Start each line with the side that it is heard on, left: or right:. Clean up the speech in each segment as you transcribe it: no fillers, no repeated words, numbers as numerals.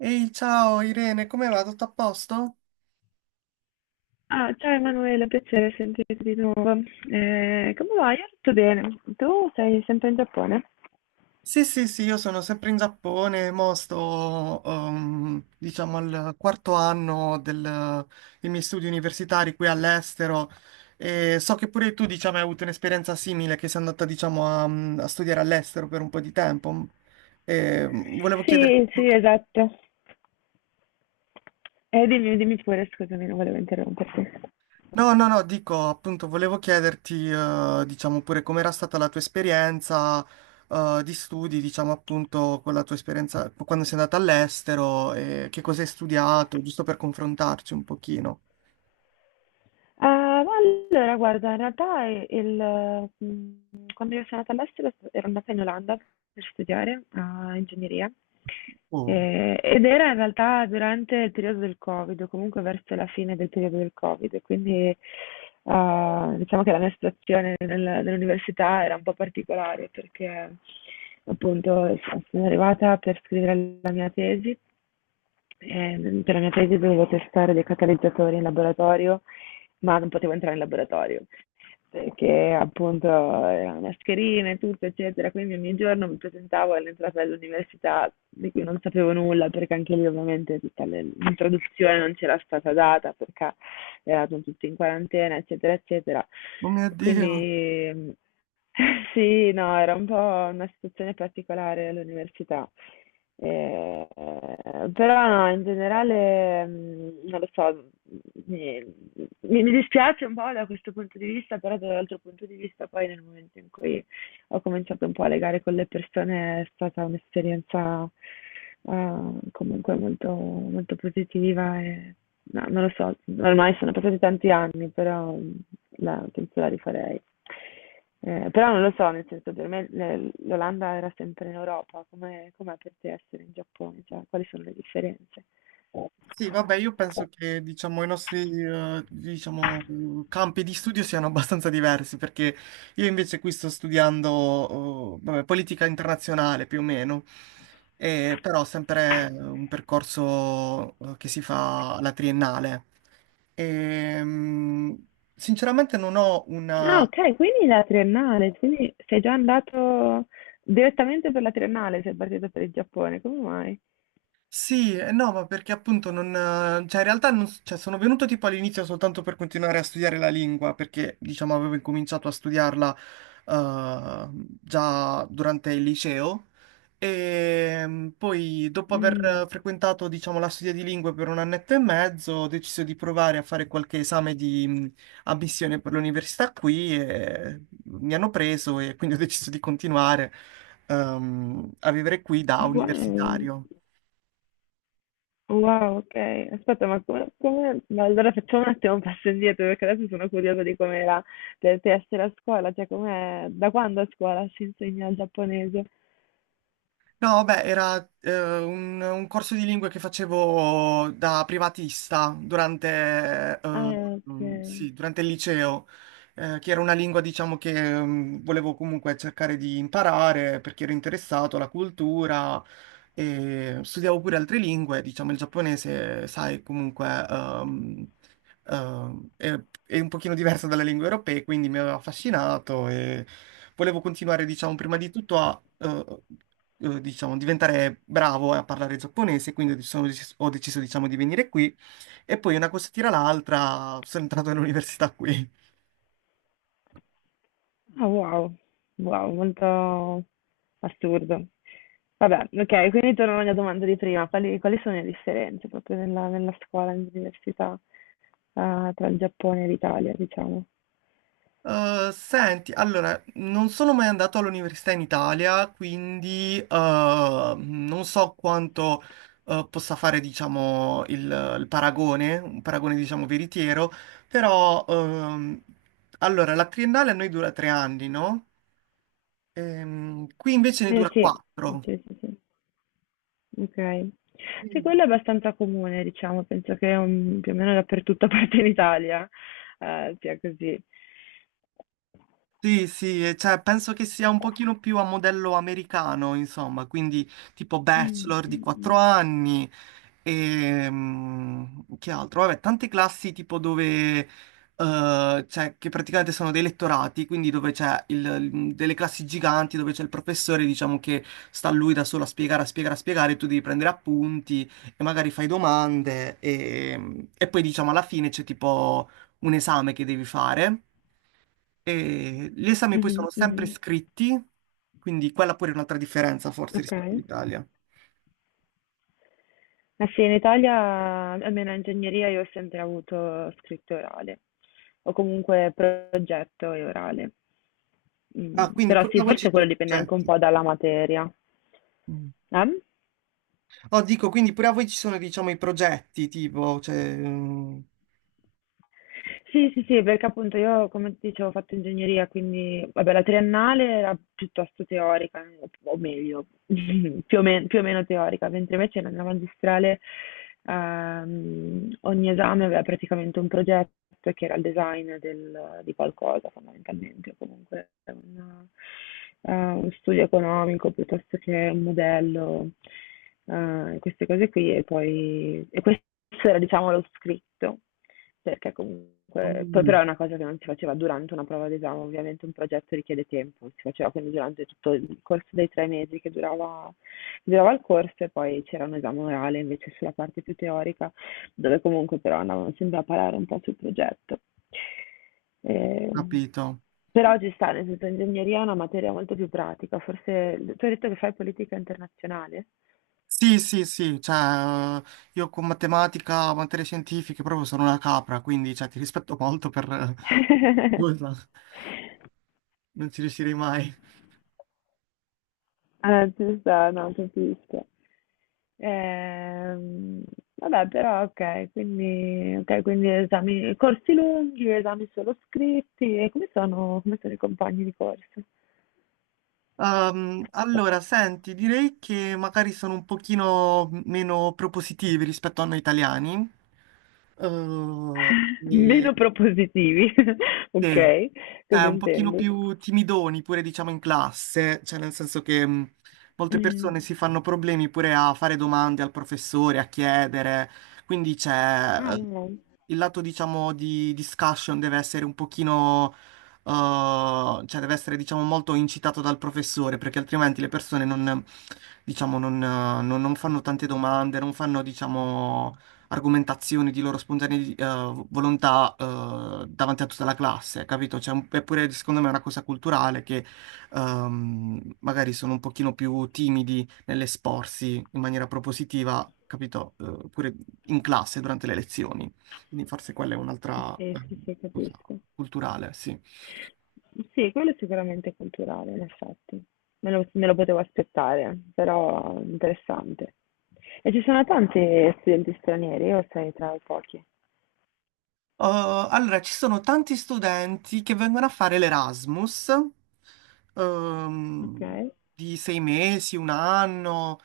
right: Ehi, ciao Irene, come va? Tutto a posto?
left: Ah, ciao Emanuele, piacere sentirti di nuovo. Come va? Io tutto bene. Tu sei sempre in Giappone?
right: Sì, sì, sì, io sono sempre in Giappone, mo sto, diciamo, al quarto anno dei miei studi universitari qui all'estero e so che pure tu, diciamo, hai avuto un'esperienza simile, che sei andata, diciamo, a studiare all'estero per un po' di tempo. E volevo chiederti.
left: Sì, sì, esatto. Dimmi, dimmi pure, scusami, non volevo interromperti.
right: No, no, no, dico, appunto, volevo chiederti, diciamo pure com'era stata la tua esperienza, di studi, diciamo appunto, con la tua esperienza quando sei andata all'estero e che cosa hai studiato, giusto per confrontarci un pochino.
left: Ma allora, guarda, in realtà i il quando io sono andata all'estero s ero andata in Olanda per studiare a ingegneria,
right: Oh,
left: ed era in realtà durante il periodo del Covid, o comunque verso la fine del periodo del Covid. Quindi, diciamo che la mia situazione nell'università era un po' particolare, perché appunto sono arrivata per scrivere la mia tesi. Per la mia tesi dovevo testare dei catalizzatori in laboratorio, ma non potevo entrare in laboratorio perché appunto erano mascherine e tutto, eccetera. Quindi ogni giorno mi presentavo all'entrata dell'università, di cui non sapevo nulla, perché anche lì ovviamente tutta l'introduzione non c'era stata data, perché eravamo tutti in quarantena, eccetera, eccetera.
right: oh mio Dio.
left: Quindi sì, no, era un po' una situazione particolare all'università. Eh, però no, in generale, non lo so, mi, mi dispiace un po' da questo punto di vista, però dall'altro punto di vista poi, nel momento in cui ho cominciato un po' a legare con le persone, è stata un'esperienza eh, comunque molto, molto positiva. E no, non lo so, ormai sono passati tanti anni, però penso la rifarei. Però non lo so, nel senso, per me l'Olanda era sempre in Europa, come com'è per te essere in Giappone? Cioè, quali sono le differenze?
right: Sì, vabbè, io penso che diciamo, i nostri diciamo, campi di studio siano abbastanza diversi, perché io invece qui sto studiando vabbè, politica internazionale più o meno, e, però sempre un percorso che si fa alla triennale. E, sinceramente non ho una.
left: Ah, ok, quindi la triennale, quindi sei già andato direttamente per la triennale, sei partito per il Giappone, come mai?
right: Sì, no, ma perché appunto non. Cioè, in realtà non cioè, sono venuto tipo all'inizio soltanto per continuare a studiare la lingua, perché diciamo avevo incominciato a studiarla eh, già durante il liceo e poi dopo aver
left: Mm.
right: frequentato diciamo la studia di lingue per un annetto e mezzo ho deciso di provare a fare qualche esame di ammissione per l'università qui e mi hanno preso e quindi ho deciso di continuare a vivere qui da
left: Ah, wow,
right: universitario.
left: wow, ok. Aspetta, ma allora facciamo un attimo un passo indietro, perché adesso sono curiosa di com'era per te essere a scuola, cioè com'è, da quando a scuola si insegna il giapponese?
right: No, beh, era un corso di lingue che facevo da privatista durante,
left: Ah, ok.
right: sì, durante il liceo, che era una lingua, diciamo, che volevo comunque cercare di imparare perché ero interessato alla cultura e studiavo pure altre lingue, diciamo, il giapponese, sai, comunque ehm, è, è un pochino diverso dalle lingue europee, quindi mi aveva affascinato e volevo continuare, diciamo, prima di tutto a diciamo, diventare bravo a parlare giapponese, quindi ho deciso, diciamo, di venire qui e poi una cosa tira l'altra, sono entrato all'università qui.
left: Ah, wow. Wow, molto assurdo. Vabbè, ok, quindi torno alla mia domanda di prima. Quali sono le differenze proprio nella scuola, nell'università, tra il Giappone e l'Italia, diciamo?
right: Senti, allora, non sono mai andato all'università in Italia, quindi non so quanto possa fare, diciamo, il paragone, un paragone, diciamo, veritiero, però, allora, la triennale a noi dura 3 anni, no? Qui invece ne
left: Eh
right: dura
left: sì,
right: quattro.
left: sì, sì, sì. Ok. Sì, quello è abbastanza comune, diciamo, penso che più o meno dappertutto, a parte in Italia, sia così.
right: Sì, sì, e cioè, penso che sia un pochino più a modello americano, insomma, quindi tipo
left: Mm,
right: bachelor di
left: mm, mm.
right: 4 anni e che altro? Vabbè, tante classi tipo dove, cioè, che praticamente sono dei lettorati, quindi dove c'è delle classi giganti, dove c'è il professore, diciamo, che sta lui da solo a spiegare, a spiegare, a spiegare, tu devi prendere appunti e magari fai domande e poi, diciamo, alla fine c'è tipo un esame che devi fare. E gli esami poi
left: Mhm,
right: sono sempre
left: mhm.
right: scritti, quindi quella pure è un'altra differenza forse
left: Ok.
right: rispetto all'Italia.
left: Ma sì, in Italia, almeno in ingegneria, io ho sempre avuto scritto e orale, o comunque progetto e orale. Mm.
right: Ah, quindi
left: Però
right: pure
left: sì,
right: a voi ci
left: forse
right: sono
left: quello
right: i
left: dipende anche un
right: progetti.
left: po' dalla materia.
right: Mm.
left: Eh?
right: Oh, dico, quindi pure a voi ci sono, diciamo, i progetti, tipo, cioè.
left: Sì, sì, sì, perché appunto io, come ti dicevo, ho fatto ingegneria, quindi vabbè, la triennale era piuttosto teorica, o meglio, più o meno teorica, mentre invece nella magistrale ogni esame aveva praticamente un progetto, che era il design di qualcosa fondamentalmente, o comunque un studio economico piuttosto che un modello, queste cose qui, e poi e questo era diciamo lo scritto. Perché comunque poi però
right: Mm,
left: è una cosa che non si faceva durante una prova d'esame, ovviamente un progetto richiede tempo, si faceva quindi durante tutto il corso dei 3 mesi che durava il corso, e poi c'era un esame orale invece sulla parte più teorica, dove comunque però andavano sempre a parare un po' sul progetto. Ehm,
right: Capito.
left: però ci sta, nel senso, ingegneria è una materia molto più pratica, forse tu hai detto che fai politica internazionale?
right: Sì, sì, sì, cioè, io con matematica, materie scientifiche proprio sono una capra, quindi, cioè, ti rispetto molto per. Nulla, non ci riuscirei mai.
left: Ah, ci sta, no, capisco. Ehm, vabbè, però ok, quindi esami, corsi lunghi, esami solo scritti, e come sono i compagni di corso?
right: Allora, senti, direi che magari sono un pochino meno propositivi rispetto a noi italiani. Eh, e-
left: Meno propositivi, ok,
right: sì, cioè
left: cosa
right: un pochino
left: intendi?
right: più timidoni pure diciamo in classe, cioè nel senso che molte
left: Mm.
right: persone si fanno problemi pure a fare domande al professore, a chiedere, quindi c'è
left: Ah, no, no.
right: il lato diciamo di discussion deve essere un pochino, cioè deve essere diciamo molto incitato dal professore perché altrimenti le persone non, diciamo, non, non fanno tante domande, non fanno diciamo argomentazioni di loro spontanea volontà davanti a tutta la classe, capito? Cioè, è pure secondo me è una cosa culturale che magari sono un pochino più timidi nell'esporsi in maniera propositiva, capito? Pure in classe durante le lezioni. Quindi forse quella è un'altra
left: Sì, sì, sì,
right: cosa
left: capisco.
right: culturale, sì.
left: Sì, quello è sicuramente culturale, in effetti. Me lo potevo aspettare, però interessante. E ci sono tanti studenti stranieri o sei tra i pochi?
right: Uh, allora, ci sono tanti studenti che vengono a fare l'Erasmus,
left: Ok.
right: ehm, di 6 mesi, un anno,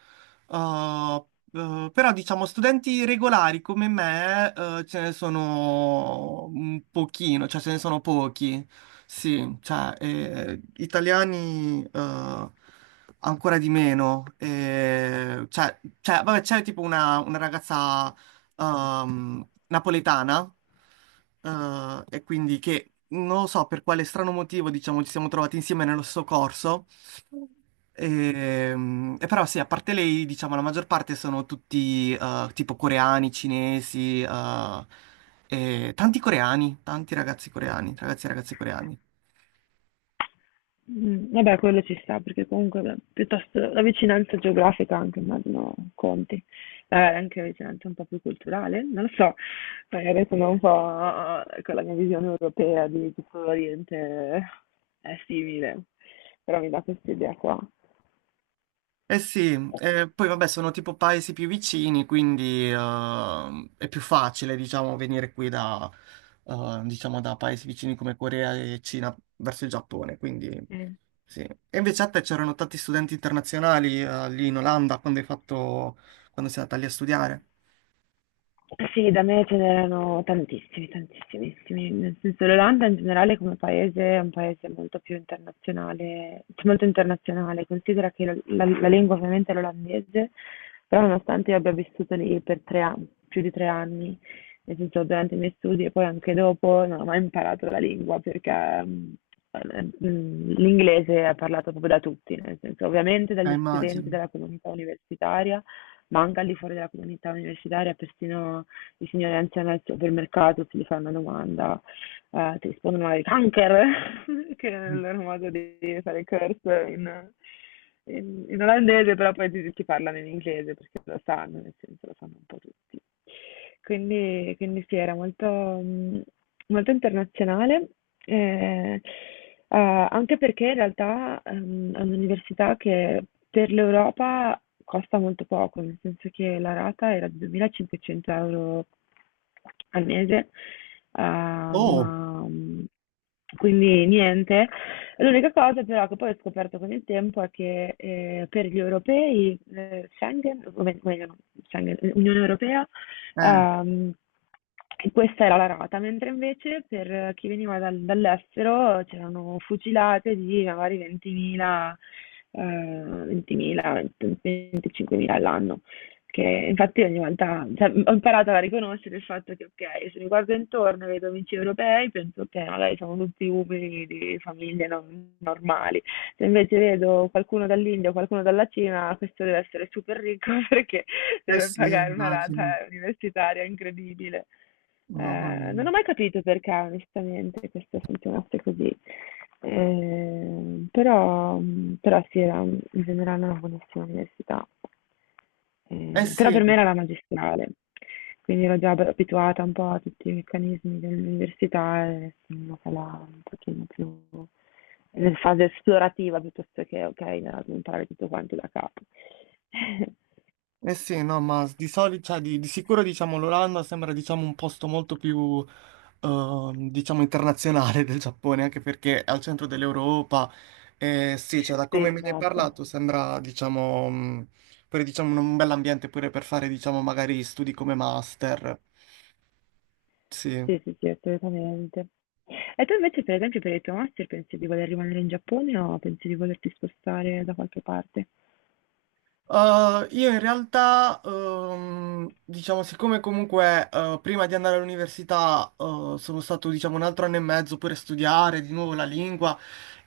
right: uh, però diciamo studenti regolari come me, ce ne sono un pochino, cioè ce ne sono pochi, sì, cioè italiani ancora di meno, cioè, cioè, vabbè c'è tipo una ragazza napoletana, e quindi che non lo so per quale strano motivo, diciamo, ci siamo trovati insieme nello stesso corso. E però sì, a parte lei, diciamo, la maggior parte sono tutti tipo coreani, cinesi, e tanti coreani, tanti ragazzi coreani, ragazzi e ragazze coreani.
left: Mm. Vabbè, quello ci sta, perché comunque, beh, piuttosto la vicinanza geografica anche, immagino, conti. Anche la vicinanza un po' più culturale, non lo so, magari sono un po', con la mia visione europea di tutto l'Oriente, è simile, però mi dà questa idea qua.
right: Eh sì, poi vabbè sono tipo paesi più vicini, quindi è più facile diciamo venire qui da, diciamo, da paesi vicini come Corea e Cina verso il Giappone, quindi sì. E invece a te c'erano tanti studenti internazionali lì in Olanda quando sei andata lì a studiare?
left: Eh sì, da me ce n'erano tantissimi, tantissimissimi, nel senso, l'Olanda in generale come paese è un paese molto più internazionale, cioè molto internazionale. Considera che la lingua ovviamente è l'olandese, però nonostante io abbia vissuto lì per 3 anni, più di 3 anni, nel senso durante i miei studi e poi anche dopo, non ho mai imparato la lingua perché Ehm, l'inglese è parlato proprio da tutti, nel senso, ovviamente dagli studenti
right: Immagino.
left: della comunità universitaria, ma anche al di fuori della comunità universitaria, persino i signori anziani al supermercato, se gli fanno una domanda, ti rispondono ai kanker, che è il loro modo di fare curse in olandese, però poi ti parlano in inglese perché lo sanno, nel senso, lo sanno un po' tutti. Quindi sì, era molto, molto internazionale, eh, anche perché in realtà è un'università che per l'Europa costa molto poco, nel senso che la rata era di 2.500 euro al mese, ma
right: Oh,
left: mh, quindi niente. L'unica cosa però che poi ho scoperto con il tempo è che, per gli europei, Schengen, o meglio, no, Schengen, Unione Europea,
right: eh,
left: Ehm, e questa era la rata, mentre invece per chi veniva dall'estero c'erano fucilate di magari 20.000, 20.000, 25.000 all'anno, che infatti ogni volta, cioè, ho imparato a riconoscere il fatto che ok, se mi guardo intorno e vedo amici europei, penso che magari sono tutti uomini di famiglie normali. Se invece vedo qualcuno dall'India o qualcuno dalla Cina, questo deve essere super ricco, perché
right: eh
left: deve
right: sì,
left: pagare una rata
right: immagino,
left: universitaria incredibile.
right: mamma
left: Non
right: mia.
left: ho mai capito perché, onestamente, questo funzionasse così. Eh, però, però sì, era in generale una buonissima università.
right: Eh
left: Però per me
right: sì,
left: era la magistrale, quindi ero già abituata un po' a tutti i meccanismi dell'università e sono andata là un pochino più in fase esplorativa, piuttosto che, ok, no, imparare tutto quanto da capo.
right: eh sì, no, ma di solito, cioè, di sicuro diciamo l'Olanda sembra diciamo un posto molto più diciamo internazionale del Giappone, anche perché è al centro dell'Europa. Sì, cioè, da
left: Sì.
right: come me ne hai
left: Esatto.
right: parlato sembra diciamo pure diciamo un bel ambiente pure per fare diciamo magari studi come master. Sì.
left: Sì, sì, sì, assolutamente. E tu invece, per esempio, per il tuo master pensi di voler rimanere in Giappone o pensi di volerti spostare da qualche parte?
right: Io in realtà, diciamo, siccome comunque prima di andare all'università sono stato, diciamo, un altro anno e mezzo pure a studiare di nuovo la lingua,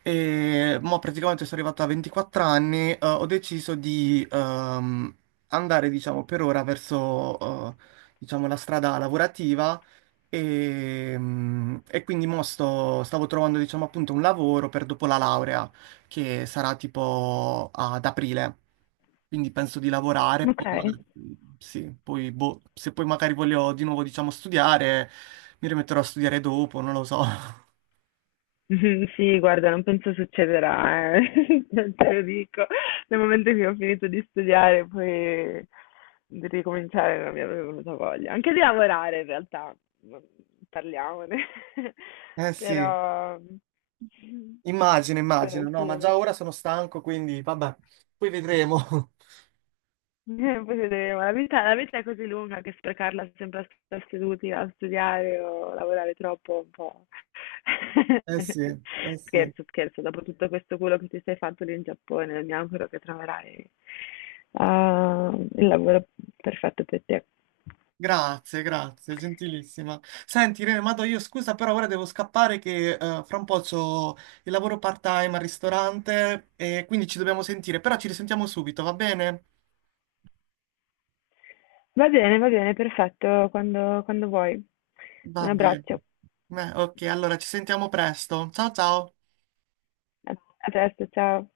right: e mo praticamente sono arrivato a 24 anni, ho deciso di andare, diciamo, per ora verso, eh, diciamo, la strada lavorativa e quindi mo stavo trovando, diciamo, appunto un lavoro per dopo la laurea, che sarà tipo ad aprile. Quindi penso di lavorare,
left: Ok.
right: poi sì, poi, boh, se poi magari voglio di nuovo, diciamo, studiare, mi rimetterò a studiare dopo, non lo so.
left: Sì, guarda, non penso succederà, eh. Te lo dico. Nel momento che ho finito di studiare, poi di ricominciare non mi avrebbe venuta voglia. Anche di lavorare, in realtà, parliamone.
right: Eh sì,
left: Però.
right: immagino,
left: Però
right: immagino, no,
left: sì,
right: ma
left: eh.
right: già ora sono stanco, quindi vabbè, poi vedremo.
left: Poi vedremo. La vita, è così lunga che sprecarla sempre a stare seduti a studiare o lavorare troppo è un po'.
right: Eh sì, eh sì.
left: Scherzo, scherzo. Dopo tutto questo culo che ti sei fatto lì in Giappone, mi auguro che troverai il lavoro perfetto per te.
right: Grazie, grazie, gentilissima. Senti, Irene, ma do io scusa, però ora devo scappare che fra un po' c'ho il lavoro part-time al ristorante e quindi ci dobbiamo sentire, però ci risentiamo subito, va bene?
left: Va bene, perfetto. Quando vuoi. Un
right: Va bene.
left: abbraccio.
right: Beh, ok, allora ci sentiamo presto. Ciao ciao.
left: A a presto, ciao.